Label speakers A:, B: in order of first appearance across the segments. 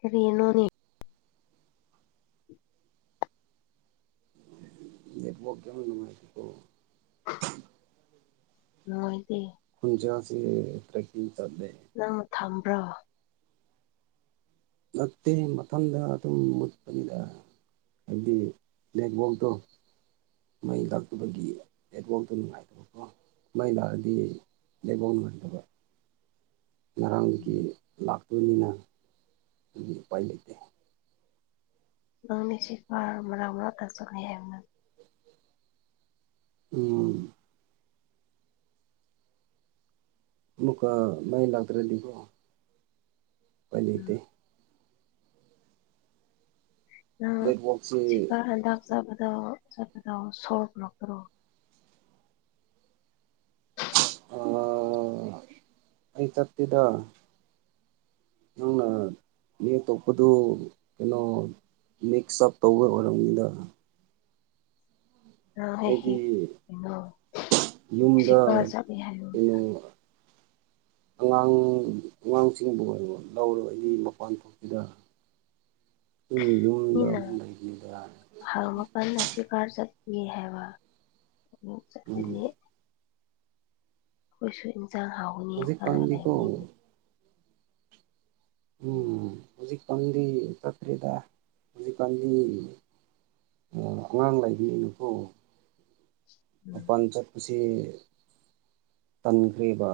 A: ꯀꯔꯤꯅꯣꯅꯤ [unintelligible]
B: network ꯌꯥꯝꯅ ꯅꯨꯡꯉꯥꯏꯇꯦꯀꯣ
A: ꯅꯨꯡꯉꯥꯏꯇꯦ
B: ꯈꯨꯟꯖꯦꯜꯁꯤ ꯇ꯭ꯔꯦꯛꯀꯤꯡ ꯇꯧꯗꯦ
A: ꯅꯪꯅ ꯊꯝꯕ꯭ꯔꯣ
B: ꯅꯠꯇꯦ ꯃꯊꯟꯗꯅ ꯑꯗꯨꯝ ꯃꯨꯠꯄꯅꯤꯗ ꯍꯥꯏꯗꯤ ꯅꯦꯠꯋꯥꯛꯇꯣ ꯃꯩ ꯂꯥꯛꯇꯕꯒꯤ ꯅꯦꯠꯋꯥꯛꯇꯣ ꯅꯨꯡꯉꯥꯏꯇ ꯕꯀꯣ ꯃꯥꯏ ꯂꯥꯛꯑꯗꯤ ꯅꯦꯋꯥꯛ ꯅꯨꯡꯉꯥꯏꯗꯕ ꯉꯔꯥꯡꯗꯒꯤ ꯂꯥꯛꯇꯕꯅꯤꯅ ꯑꯗꯨꯒꯤ ꯎꯄꯥꯏ ꯂꯩꯇꯦ
A: ꯅꯪ ꯃꯦꯁꯦꯁ ꯄꯔꯥ ꯃꯔꯥꯛ ꯃꯔꯥꯛꯇ ꯆꯪꯉꯦ ꯍꯥꯏꯕ ꯅꯪ
B: ꯎꯝ ꯃꯨꯛꯀ ꯃꯥꯏ ꯂꯥꯛꯇ꯭ꯔꯗꯤꯀꯣ ꯎꯄꯥꯏ
A: ꯎꯝ
B: ꯂꯩꯇꯦ
A: ꯅꯪ
B: ꯅꯦꯠꯋꯥꯛꯁꯦ
A: ꯁꯤꯀꯥꯔ ꯍꯟꯗꯛ ꯆꯥꯕꯗꯣ ꯆꯠꯄꯗꯣ ꯁꯣꯛ ꯂꯛꯇ꯭ꯔꯣ
B: ꯑ ꯑꯩ ꯆꯠꯇꯦꯗ ꯅꯪꯅ ꯅ ꯃꯤ ꯑꯇꯣꯄꯗꯨ ꯀꯩꯅꯣ ꯃꯤꯛꯁ ꯑꯞ ꯇꯧꯕ ꯑꯣꯏꯔꯝꯅꯤꯗ
A: [unintelligible]
B: ꯑꯩꯗꯤ
A: ꯀꯩꯅꯣ
B: ꯌꯨꯝꯗ
A: ꯁꯤꯀꯔ ꯆꯠꯂꯤ ꯍꯥꯏꯕꯅꯤꯗ
B: ꯀꯩꯅꯣ
A: [unintelligible]
B: ꯑꯉꯥꯡ ꯑꯉꯥꯡꯁꯤꯡꯕꯨ ꯑꯣꯏꯔꯣ ꯂꯧꯔꯒ ꯑꯩꯗꯤ ꯃꯄꯥꯟ ꯊꯣꯛꯇꯦꯗ
A: [unintelligible]
B: ꯇꯨꯝ ꯌꯨꯝꯗ ꯑꯗꯨꯝ ꯂꯩꯕꯅꯤꯗ
A: ꯍ ꯃꯈꯟꯗ ꯑꯁꯤꯀꯥꯔ ꯆꯠꯄꯅꯤ ꯍꯥꯏꯕ
B: ꯎꯝ
A: ꯆꯠꯂꯅꯤ ꯑꯈꯣꯏꯁꯨ ꯏꯟꯁꯥꯡ ꯍꯥꯎꯒꯅꯤ ꯈꯜꯂꯒ
B: ꯍꯧꯖꯤꯛꯀꯥꯟꯗꯤꯀꯣ
A: ꯂꯩꯕꯅꯤ
B: ꯎꯝ ꯍꯧꯖꯤꯛꯀꯥꯟꯗꯤ ꯆꯠꯇ꯭ꯔꯦꯗ ꯍꯧꯖꯤꯛꯀꯥꯟꯗꯤ ꯑꯣ ꯑꯉꯥꯡ ꯂꯩꯕꯅꯤꯅꯀꯣ
A: ꯎꯝ
B: ꯃꯄꯥꯟ ꯆꯠꯄꯁꯤ ꯇꯟꯈ꯭ꯔꯦꯕ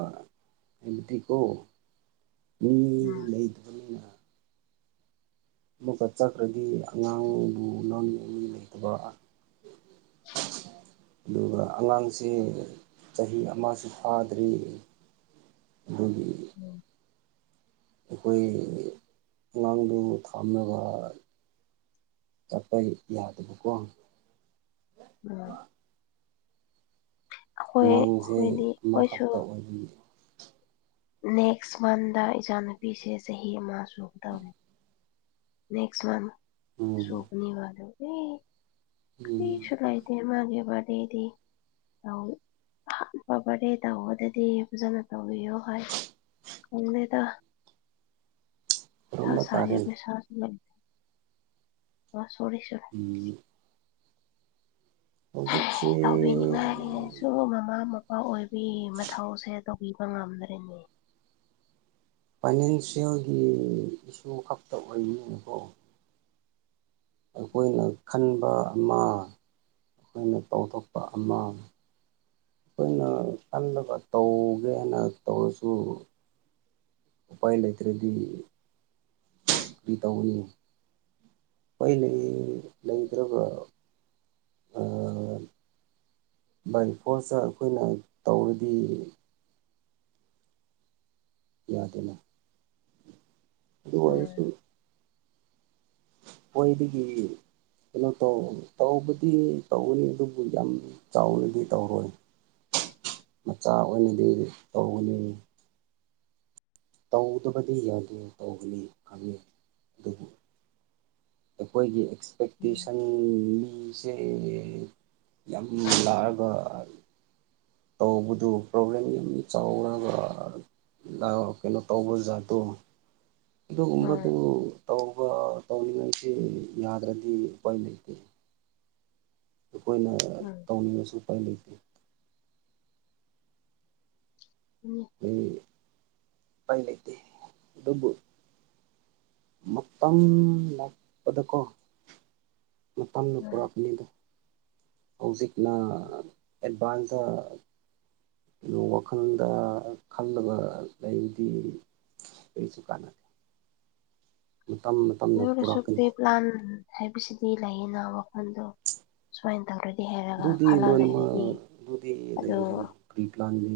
B: ꯍꯥꯏꯕꯗꯤꯀꯣ ꯃꯤ
A: ꯎꯝ ꯎꯝ
B: ꯂꯩꯇꯕꯅꯤꯅ ꯑꯃꯨꯛꯀꯥ ꯆꯠꯈ꯭ꯔꯥꯗꯤ ꯑꯉꯥꯡꯕꯨ ꯂꯧꯅꯤꯉꯥꯏ ꯃꯤ ꯂꯩꯇꯕ ꯑꯗꯨꯒꯥ ꯑꯉꯥꯡꯁꯦ ꯆꯍꯤ ꯑꯃꯁꯨ ꯐꯥꯗ꯭ꯔꯤ ꯑꯗꯨꯒꯤ
A: ꯎꯝ
B: ꯑꯩꯈꯣꯏ ꯑꯉꯥꯡꯗꯨ ꯊꯝꯅꯕ ꯆꯠꯄꯩ ꯌꯥꯗꯕꯀꯣ
A: ꯎꯝ ꯑꯩꯈꯣꯏ
B: ꯑꯉꯥꯡꯖꯦ
A: ꯑꯩꯈꯣꯏꯗꯤ ꯑꯩꯈꯣꯏꯁꯨ
B: ꯑꯃꯈꯛꯇꯥ ꯑꯣꯏꯕꯅꯤ
A: ꯅꯦꯛꯁ ꯃꯟꯗꯥ ꯏꯆꯥꯅꯨꯄꯤꯁꯦ ꯆꯍꯤ ꯑꯃ ꯁꯨꯒꯗꯧꯔꯦ ꯅꯦꯛꯁ ꯃꯟ
B: ꯎꯝ
A: ꯁꯨꯄꯅꯤ ꯕ ꯑꯗꯨꯒꯤ
B: ꯎꯝ
A: ꯀꯔꯤꯁꯨ ꯂꯩ ꯇꯦ ꯃꯥꯒꯤ ꯕꯥꯔꯤꯗꯦꯗꯤ ꯇꯧ ꯑꯍꯥꯟꯕ ꯕꯥꯔꯠꯗꯦ ꯇꯧꯕꯗꯗꯤ ꯐꯖꯅ ꯇꯧꯕꯤꯌꯣ ꯍꯥꯏ ꯅꯤꯜꯂꯦꯗꯥ ꯊꯥ
B: ꯈꯨꯔꯨꯝꯕ
A: ꯁꯥꯏꯌꯦ
B: ꯇꯥꯔꯦ
A: ꯄꯩꯁꯥꯁꯨ ꯂꯩ ꯑꯣ ꯁꯣꯔꯤ ꯁꯨ
B: ꯎꯝ ꯍꯧꯖꯤꯛꯁꯤ
A: ꯁꯥꯎꯕꯤꯅꯤꯉꯥꯏ ꯗꯨꯕꯨ ꯃꯃꯥ ꯃꯄꯥ ꯑꯣꯏꯕꯤ ꯃꯊꯧꯁꯦ ꯇꯧꯕꯤꯕ ꯉꯝꯗ꯭ꯔꯦꯅꯦ
B: ꯐꯥꯏꯅꯥꯟꯁꯤꯑꯌꯦꯜꯒꯤ ꯏꯁꯨ ꯈꯛꯇꯥ ꯑꯣꯏꯕꯅꯤꯅꯀꯣ ꯑꯩꯈꯣꯏꯅ ꯈꯟꯕ ꯑꯃ ꯑꯩꯈꯣꯏꯅ ꯇꯧꯊꯣꯛꯄ ꯑꯃ ꯈꯣꯏꯅ ꯀꯜꯂꯒꯥ ꯇꯧꯒꯦ ꯍꯥꯏꯅ ꯇꯧꯔꯁꯨ ꯎꯄꯥꯏ ꯂꯩꯇ꯭ꯔꯥꯗꯤ [inaudible] ꯀ꯭ꯔꯤ ꯇꯧꯒꯅꯤ ꯍꯣꯏꯂꯩ ꯂꯩꯇ꯭ꯔꯥꯒ ꯑꯥ ꯕꯥꯏ ꯐꯣꯔꯁꯇꯥ ꯑꯈꯣꯏꯅ ꯇꯧꯔꯗꯤ ꯌꯥꯗꯦꯅꯦ ꯑꯗꯨ
A: ꯎꯝ
B: ꯑꯣꯏꯔꯁꯨ ꯈ꯭ꯋꯥꯏꯗꯥꯒꯤ ꯀꯩꯅꯣ ꯇꯧ ꯇꯧꯕꯗꯤ ꯇꯧꯒꯥꯅꯤ ꯑꯗꯨꯕꯨ ꯌꯥꯝ ꯆꯥꯎꯅꯗꯤ ꯇꯧꯔꯣꯏ ꯃꯆꯥ ꯑꯣꯏꯅꯗꯤ ꯇꯧꯒꯥꯅꯤ ꯇꯧꯗꯕꯗꯤ ꯌꯥꯗꯦ ꯇꯧꯒꯥꯅꯤ ꯈꯪꯉꯦ ꯑꯗꯨꯕꯨ ꯑꯩꯈꯣꯏꯒꯤ
A: ꯎꯝ
B: ꯑꯦꯛꯁꯄꯦꯛꯇꯦꯁꯟ ꯃꯨꯡ ꯃꯤꯖꯦ ꯌꯥꯝ ꯂꯥꯔꯑꯒꯥ ꯇꯧꯕꯗꯨ ꯄ꯭ꯔꯣꯕ꯭ꯂꯦꯝ ꯌꯥꯝꯅ ꯆꯥꯎꯔꯒꯥ ꯗꯥꯎ ꯀꯩꯅꯣ ꯇꯧꯕ ꯖꯥꯠꯇꯣ ꯑꯗꯨꯒꯨꯝꯕꯗꯨ
A: ꯎꯝ
B: ꯇꯧꯕ ꯇꯧꯔꯤꯉꯩꯁꯤ ꯌꯥꯗ꯭ꯔꯥꯗꯤ ꯎꯄꯥꯏ ꯂꯩꯇꯦ ꯑꯩꯈꯣꯏꯅ
A: ꯎꯝ
B: ꯇꯧꯅꯤꯡꯉꯁꯨ ꯎꯄꯥꯏ ꯂꯩꯇꯦ
A: ꯎꯝ
B: ꯃꯤ ꯄꯥꯏ ꯂꯩꯇꯦ ꯑꯗꯨꯕꯨ ꯃꯇꯝ ꯂꯥꯛꯄꯗꯥꯀꯣ ꯃꯇꯝꯅ ꯄꯣꯔꯛꯀꯥꯅꯤꯗꯥ ꯍꯧꯖꯤꯛꯅ ꯑꯦꯗꯚꯥꯟ ꯇꯥ ꯂꯨ ꯋꯥꯈꯜꯗꯥ ꯈꯜꯂꯒ ꯂꯩꯗꯤ ꯀꯩꯁꯨꯨ ꯀꯥꯟꯅ ꯃꯇꯝ ꯃꯇꯝ
A: ꯑꯗꯨ ꯑꯣꯏꯔꯁꯨ ꯄ꯭ꯔꯤ ꯄ꯭ꯂꯥꯟ ꯍꯥꯏꯕꯁꯤꯗꯤ ꯂꯩꯌꯦꯅ ꯋꯥꯈꯜꯗꯣ ꯁꯨꯃꯥꯏꯟ ꯇꯧꯔꯗꯤ ꯍꯥꯏꯔꯒ
B: ꯑꯗꯨꯗꯤ
A: ꯈꯜꯂ ꯂꯩꯔꯗꯤ ꯑꯗꯨ
B: ꯀꯔꯤ ꯄ꯭ꯂꯥꯟ ꯒꯤ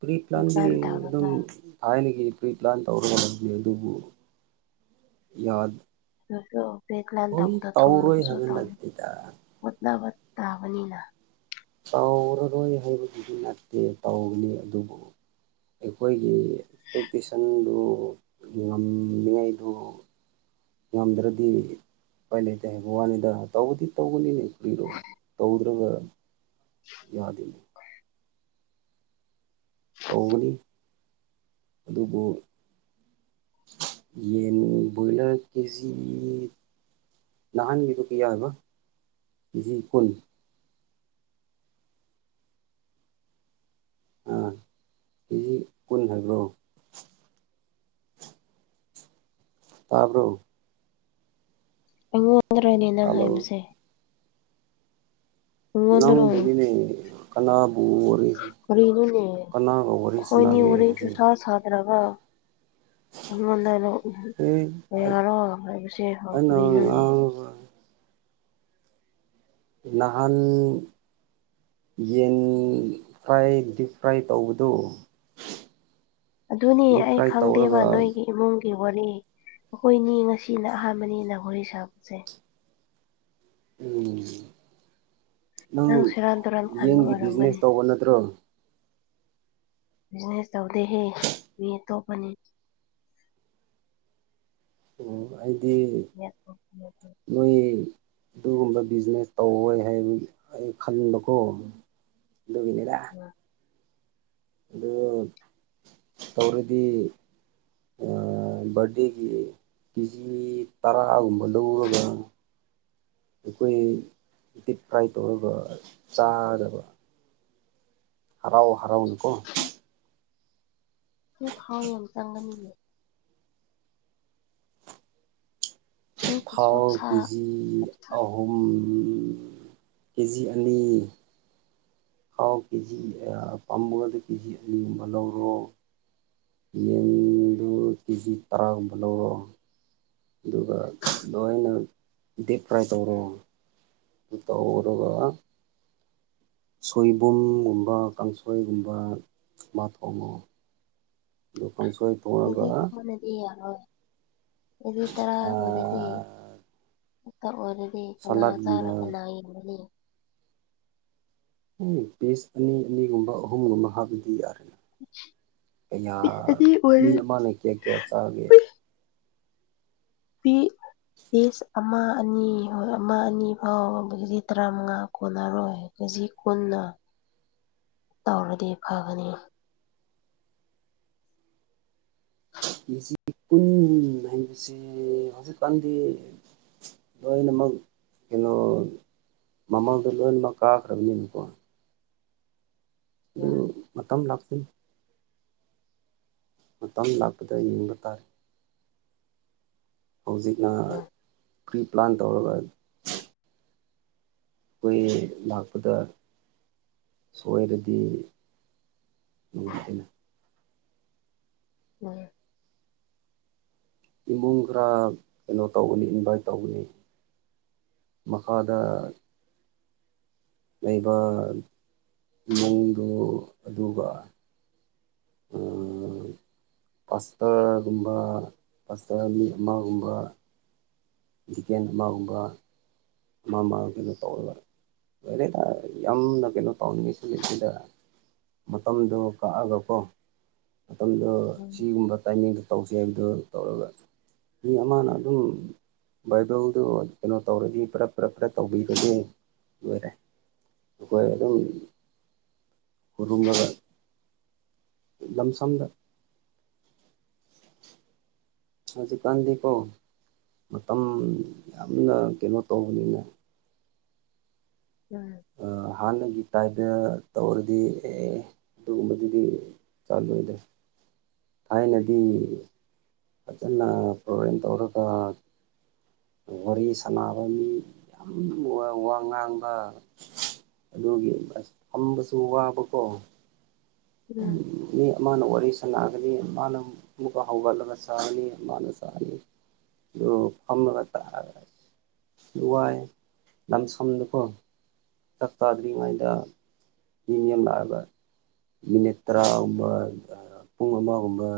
B: ꯄ꯭ꯔꯤ ꯄ꯭ꯂꯥꯟꯗꯤ
A: ꯄ꯭ꯂꯥꯟ
B: ꯑꯗꯨꯝ
A: ꯇꯧꯔꯒ
B: ꯊꯥꯏꯅꯒꯤ ꯄ꯭ꯔꯤ ꯄ꯭ꯂꯥꯟ ꯇꯧꯔꯒꯅꯤ ꯑꯗꯨꯕꯨ ꯌꯥꯗ
A: [unintelligible] ꯕꯦꯛ ꯄ꯭ꯂꯥꯟ
B: ꯍꯣꯏ
A: ꯇꯧꯕꯗ
B: ꯇꯧꯔꯣꯏ
A: ꯊꯣꯡꯅꯕꯁꯨ
B: ꯍꯥꯏꯕ
A: ꯇꯧꯋꯦ
B: ꯅꯠꯇꯦꯗ
A: ꯍꯣꯠꯅꯕ ꯇꯥꯕꯅꯤꯅ
B: ꯇꯧꯔꯔꯣꯏ ꯍꯥꯏꯕꯗꯨꯗꯤ ꯅꯠꯇꯦ ꯇꯧꯅꯤ ꯑꯗꯨꯕꯨ ꯑꯩꯈꯣꯏꯒꯤ ꯑꯦꯛꯁꯄꯦꯛꯇꯦꯁꯟꯗꯨ ꯉꯝꯃꯤꯉꯩꯗꯨ ꯉꯝꯗ꯭ꯔꯗꯤ ꯎꯄꯥꯏ ꯂꯩꯇꯦ ꯍꯥꯏꯕ ꯋꯥꯅꯤꯗ ꯇꯧꯕꯗꯤ ꯇꯧꯒꯅꯤ ꯎꯝ ꯇꯧꯗ꯭ꯔꯒ
A: [inaudible]
B: ꯌꯥꯗꯦ ꯇꯧꯒꯅꯤ ꯑꯗꯨꯕꯨ ꯌꯦꯟ ꯕ꯭ꯔꯣꯏꯂꯔ ꯀꯦꯖꯤ ꯅꯍꯥꯟꯒꯤꯗꯨ ꯀꯤꯌꯥ ꯍꯥꯏꯕ ꯀꯦꯖꯤ ꯀꯨꯟ ꯎꯝ ꯀꯦꯖꯤ ꯀꯨꯟ ꯍꯥꯏꯕ꯭ꯔꯣ ꯇꯥꯕ꯭ꯔꯣ
A: ꯑꯩꯉꯣꯟꯗꯔꯅꯦ ꯅꯪ
B: ꯍꯜꯂꯣ
A: ꯍꯥꯏꯕꯁꯦ ꯑꯩꯉꯣꯟꯗꯔꯣ
B: ꯅꯪꯕꯨꯅꯤꯅꯦ ꯀꯅꯥꯕꯨ ꯑꯣꯏꯔꯤ
A: ꯀꯔꯤꯅꯣꯅꯦ ꯑꯈꯣꯏꯅꯤ ꯍꯣꯔꯦꯟꯁꯨꯨ
B: ꯍꯧꯖꯤꯛ
A: ꯁꯥ ꯁꯥꯗꯅꯒꯣ ꯑꯩꯉꯣꯟꯗ ꯂꯣ
B: ꯑꯦ
A: ꯀꯌꯥꯔꯣ ꯍꯥꯏꯕꯁꯦ ꯍꯧꯔꯛ ꯀꯔꯤꯅꯣꯅꯦ
B: ꯍꯣ ꯍꯣꯏ ꯅꯍꯥꯟ ꯌꯦꯟ ꯐ꯭ꯔꯥꯏ ꯗꯤꯞ ꯐ꯭ꯔꯥꯏ ꯇꯧꯕꯗꯨ
A: ꯑꯗꯨꯅꯤ
B: ꯗꯤꯞ
A: ꯑꯩ
B: ꯐ꯭ꯔꯥꯏ
A: ꯈꯪꯗꯦꯕ
B: ꯇꯧꯔꯒ
A: ꯅꯣꯏꯒꯤ ꯏꯃꯨꯡꯒꯤ ꯋꯥꯔꯤ ꯑꯩꯈꯣꯏꯅꯤ ꯉꯁꯤꯅ ꯑꯍꯥꯟꯕꯅꯤꯅ ꯋꯥꯔꯤ ꯁꯥꯕꯁꯦ
B: ꯎꯝ ꯅꯪ
A: ꯁꯦꯔꯥꯟ ꯇꯨꯔꯥꯟ ꯈꯟꯕ
B: ꯌꯦꯟꯒꯤ ꯕꯤꯖꯤꯅꯦꯁ
A: ꯑꯣꯏꯔꯝꯒꯅꯤ
B: ꯇꯧꯕ ꯅꯠꯇ꯭ꯔꯣ
A: ꯕꯤꯖꯤꯅꯦꯁ ꯇꯧꯗꯦꯍꯦ ꯃꯤ ꯑꯇꯣꯞꯄꯅꯤ
B: ꯑꯣ ꯑꯩꯗꯤ ꯅꯣꯏ ꯑꯗꯨꯒꯨꯝꯕ ꯕꯤꯖꯤꯅꯦꯁ ꯇꯧꯔꯣꯏ ꯍꯥꯏꯕꯒꯤ ꯑꯩ ꯈꯟꯕꯀꯣ ꯑꯗꯨꯒꯤꯅꯤꯗ
A: ꯎꯝ
B: ꯑꯗꯨ ꯇꯧꯔꯗꯤ ꯑꯥ ꯕꯥꯔꯗꯦꯒꯤ ꯀꯤꯖꯤ ꯇꯔꯥꯒꯨꯝꯕ ꯂꯧꯔꯒ ꯑꯩꯈꯣꯏ ꯗꯤꯞ ꯐ꯭ꯔꯥꯏ ꯇꯧꯔꯒ ꯆꯥꯅꯕ ꯍꯔꯥꯎ ꯍꯔꯥꯎꯅꯀꯣ
A: ꯎꯝ ꯍꯦ ꯇꯥꯎ ꯌꯥꯝ ꯆꯪꯒꯅꯤꯌꯦ ꯅꯪꯒꯤ
B: ꯊꯥꯎ
A: ꯆꯣꯛꯁꯥ
B: ꯀꯦꯖꯤ ꯑꯍꯨꯝ ꯀꯦꯖꯤ ꯑꯅꯤ ꯊꯥꯎ ꯀꯦꯖꯤ ꯑ ꯄꯥꯝꯃꯒꯗ ꯀꯦꯖꯤ ꯑꯅꯤ ꯑꯃ ꯂꯧꯔꯣ ꯌꯦꯟꯗꯨ ꯀꯦꯖꯤ ꯇꯔꯥꯒꯨꯝꯕ ꯂꯧꯔꯣ ꯑꯗꯨꯒ ꯂꯣꯏꯅ ꯗꯤꯞ ꯐ꯭ꯔꯥꯏ ꯇꯧꯔꯣ ꯑꯗꯨ ꯇꯧꯔꯒ ꯁꯣꯏꯕꯨꯝꯒꯨꯝꯕ ꯀꯥꯡꯁꯣꯏꯒꯨꯝꯕ ꯑꯃ ꯊꯣꯡꯉꯣ ꯑꯗꯨ ꯀꯥꯡꯁꯣꯏ ꯊꯣꯡꯉꯒ
A: [unintelligible] ꯌꯥꯔꯣꯏ ꯑꯣꯒꯤ ꯇꯔꯥ ꯑꯣꯏꯅꯗꯤ ꯃꯀꯛ ꯑꯣꯏꯔꯗꯤ ꯀꯅꯥ ꯆꯥꯔ
B: ꯁꯂꯥꯠꯒꯨꯝꯕ
A: ꯀꯅꯥ ꯌꯦꯟꯕꯅꯤ
B: ꯎ ꯄꯤꯁ ꯑꯅꯤ ꯑꯅꯤꯒꯨꯝꯕ ꯑꯍꯨꯝꯒꯨꯝꯕ ꯍꯥꯞꯕꯗꯤ ꯌꯥꯔꯦ ꯀꯌꯥ
A: ꯑꯅꯤ
B: ꯃꯤ
A: ꯑꯣꯏꯔꯦ
B: ꯑꯃꯅ ꯀꯌꯥ ꯀꯌꯥ ꯆꯥꯒꯦ
A: ꯄꯨꯏ ꯄꯤ ꯄꯤꯁ ꯑꯃ ꯑꯅꯤ ꯍꯣꯏ ꯑꯃ ꯑꯅꯤ ꯐꯥꯎꯕ ꯀꯦꯖꯤ ꯇꯔꯥꯃꯉꯥ ꯀꯣꯟꯅꯔꯣꯏ ꯀꯦꯖꯤ ꯀꯨꯟꯅ ꯇꯧꯔꯗꯤ ꯐꯒꯅꯤ
B: ꯀꯦꯖꯤ ꯀꯟ ꯍꯥꯏꯕꯁꯦ ꯍꯧꯖꯤꯛꯀꯥꯟꯗꯤ ꯂꯣꯏꯅꯃ ꯀꯩꯅꯣ ꯃꯃꯥꯡꯗ ꯂꯣꯏꯅꯃꯛ ꯀꯥꯈ꯭ꯔꯕꯅꯦꯕ ꯀꯣ ꯑꯗꯨ ꯃꯇꯝ ꯂꯥꯛꯆꯅꯤ ꯃꯇꯝ ꯂꯥꯛꯄꯗ ꯌꯦꯡꯕ ꯇꯥꯔꯦ ꯍꯧꯖꯤꯛꯅ
A: ꯎꯝ
B: ꯄ꯭ꯔꯤ ꯄ꯭ꯂꯥꯟ ꯇꯧꯔꯒ ꯑꯩꯈꯣꯏ ꯂꯥꯛꯄꯗ ꯁꯣꯏꯔꯗꯤ ꯅꯨꯉꯥꯏꯇꯦꯅꯦ
A: ꯎꯝ
B: ꯏꯃꯨꯡ ꯈꯔ ꯀꯩꯅꯣ ꯇꯧꯒꯅꯤ ꯏꯟꯚꯥꯏꯠ ꯇꯧꯒꯅꯤ ꯃꯈꯥꯗ ꯂꯩꯕ ꯃꯑꯣꯡꯗꯨ ꯑꯗꯨꯒ ꯄꯥꯁꯇꯒꯨꯝꯕ ꯄꯥꯁꯇ ꯃꯤ ꯑꯃꯒꯨꯝꯕ ꯆꯤꯀꯦꯟ ꯑꯃꯒꯨꯝꯕ ꯃꯥ ꯃꯥ ꯀꯩꯅꯣ ꯇꯧꯔ ꯂꯣꯏꯔꯦꯗ ꯌꯥꯝꯅ ꯀꯩꯅꯣ ꯇꯧꯅꯤꯡꯉ ꯁꯨ ꯂꯩꯇꯦꯗ ꯃꯇꯝꯗꯨꯣ ꯀꯛꯑꯒꯀꯣ ꯃꯇꯝꯗꯣ
A: ꯎꯝ
B: ꯁꯤꯒꯨꯝꯕ ꯇꯥꯏꯃꯤꯡ ꯇꯧꯁꯦꯕꯗꯣ ꯇꯧꯔꯒ ꯃꯤ ꯑꯃꯅ ꯑꯗꯨꯝ ꯕꯥꯏꯕꯜꯗꯨ ꯀꯩꯅꯣ ꯇꯧꯔꯗꯤ ꯄꯨꯂꯞ ꯈꯔ ꯈꯔ ꯇꯧꯕꯤꯕꯒꯤ ꯂꯣꯏꯔꯦ ꯑꯩꯈꯣꯏ ꯑꯗꯨꯝ ꯈꯨꯅꯨꯉꯕ ꯂꯝ ꯁꯝꯗ ꯍꯧꯖꯤꯛꯀꯥꯟꯗꯤꯀꯣ ꯃꯇꯝ ꯌꯥꯝꯅ ꯀꯩꯅꯣ ꯇꯧꯕꯅꯤꯅ
A: [unintelligible]
B: ꯍꯥꯟꯅꯒꯤ ꯇꯥꯏꯞꯇ ꯇꯧꯔꯗꯤ ꯑꯦ ꯑꯗꯨꯒꯨꯝꯕꯗꯨꯗꯤ ꯆꯂꯣꯏꯗ ꯊꯥꯏꯅꯗꯤ ꯐꯖꯟꯅ ꯄ꯭ꯔꯣꯚꯦꯟ ꯇꯧꯔꯒ ꯋꯥꯔꯤ ꯁꯥꯟꯅꯕ ꯃꯤ ꯌꯥꯝ ꯋꯥ ꯉꯥꯡꯕ ꯑꯗꯨꯒꯤ ꯑꯁ ꯐꯝꯕꯁꯨ ꯋꯥꯕꯀꯣ ꯊꯝ
A: ꯎꯝ
B: ꯃꯤ ꯃꯥꯅ ꯋꯥꯔꯤ ꯁꯥꯟꯅꯒꯅꯤ ꯃꯥꯅ ꯑꯃꯨꯛꯀ ꯍꯧꯒꯠꯂꯒ ꯆꯥꯔꯅꯤ ꯃꯥꯅ ꯆꯥꯔꯅꯤ ꯑꯗꯨ ꯐꯥꯝꯂꯇꯥ ꯋꯥꯥꯏ ꯂꯝꯁꯝꯗꯀꯣ ꯆꯥꯛ ꯆꯥꯗ꯭ꯔꯤꯉꯩꯗ ꯃꯤꯅꯤ ꯑꯃ ꯂꯥꯛꯑꯒ ꯃꯤꯅꯤꯠ ꯇꯔꯥꯒꯨꯝꯕ ꯄꯨꯡ ꯑꯃꯒꯨꯝꯕ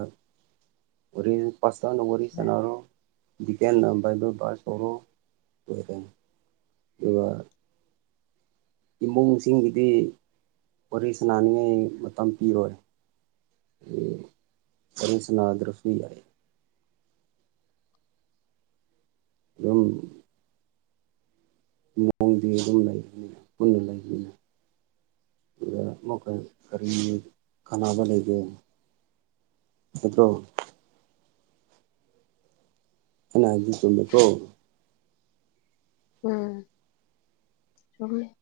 B: ꯍꯣꯔꯦꯜ ꯄꯥꯆꯅ ꯋꯥꯔꯤꯔꯤ
A: ꯎꯝ
B: ꯁꯅꯔꯣ ꯗꯤꯀꯦꯟ ꯅꯝꯕꯔꯗꯣ ꯄꯥꯁ ꯇꯧꯔꯣ [unintelligible] ꯑꯗꯨꯒ ꯏꯃꯨꯡꯁꯤꯡꯒꯤꯗꯤ ꯋꯥꯔꯤ ꯁꯅꯥꯅꯤꯡꯉꯦ ꯇꯝꯄꯤꯔꯣꯏ ꯋꯥꯔꯤ ꯁꯅꯥꯗꯔꯁꯨ ꯌꯥꯏ ꯌꯨꯝ ꯃꯑꯣꯡꯗꯤ ꯑꯗꯨꯝ ꯂꯩꯕꯅꯤꯅ ꯄꯨꯟꯅ ꯂꯩꯕꯅꯤꯅ ꯑꯗꯨꯒ ꯃꯈꯣꯏ ꯀꯔꯤ ꯀꯥꯟꯅꯕ ꯂꯩꯒꯦ ꯅꯠꯇ꯭ꯔꯣ ꯑꯩꯅ ꯍꯥꯏꯕꯗꯤ ꯆꯨꯝꯃꯦ ꯀꯣ
A: ꯎꯝ ꯆꯨꯝꯃꯦ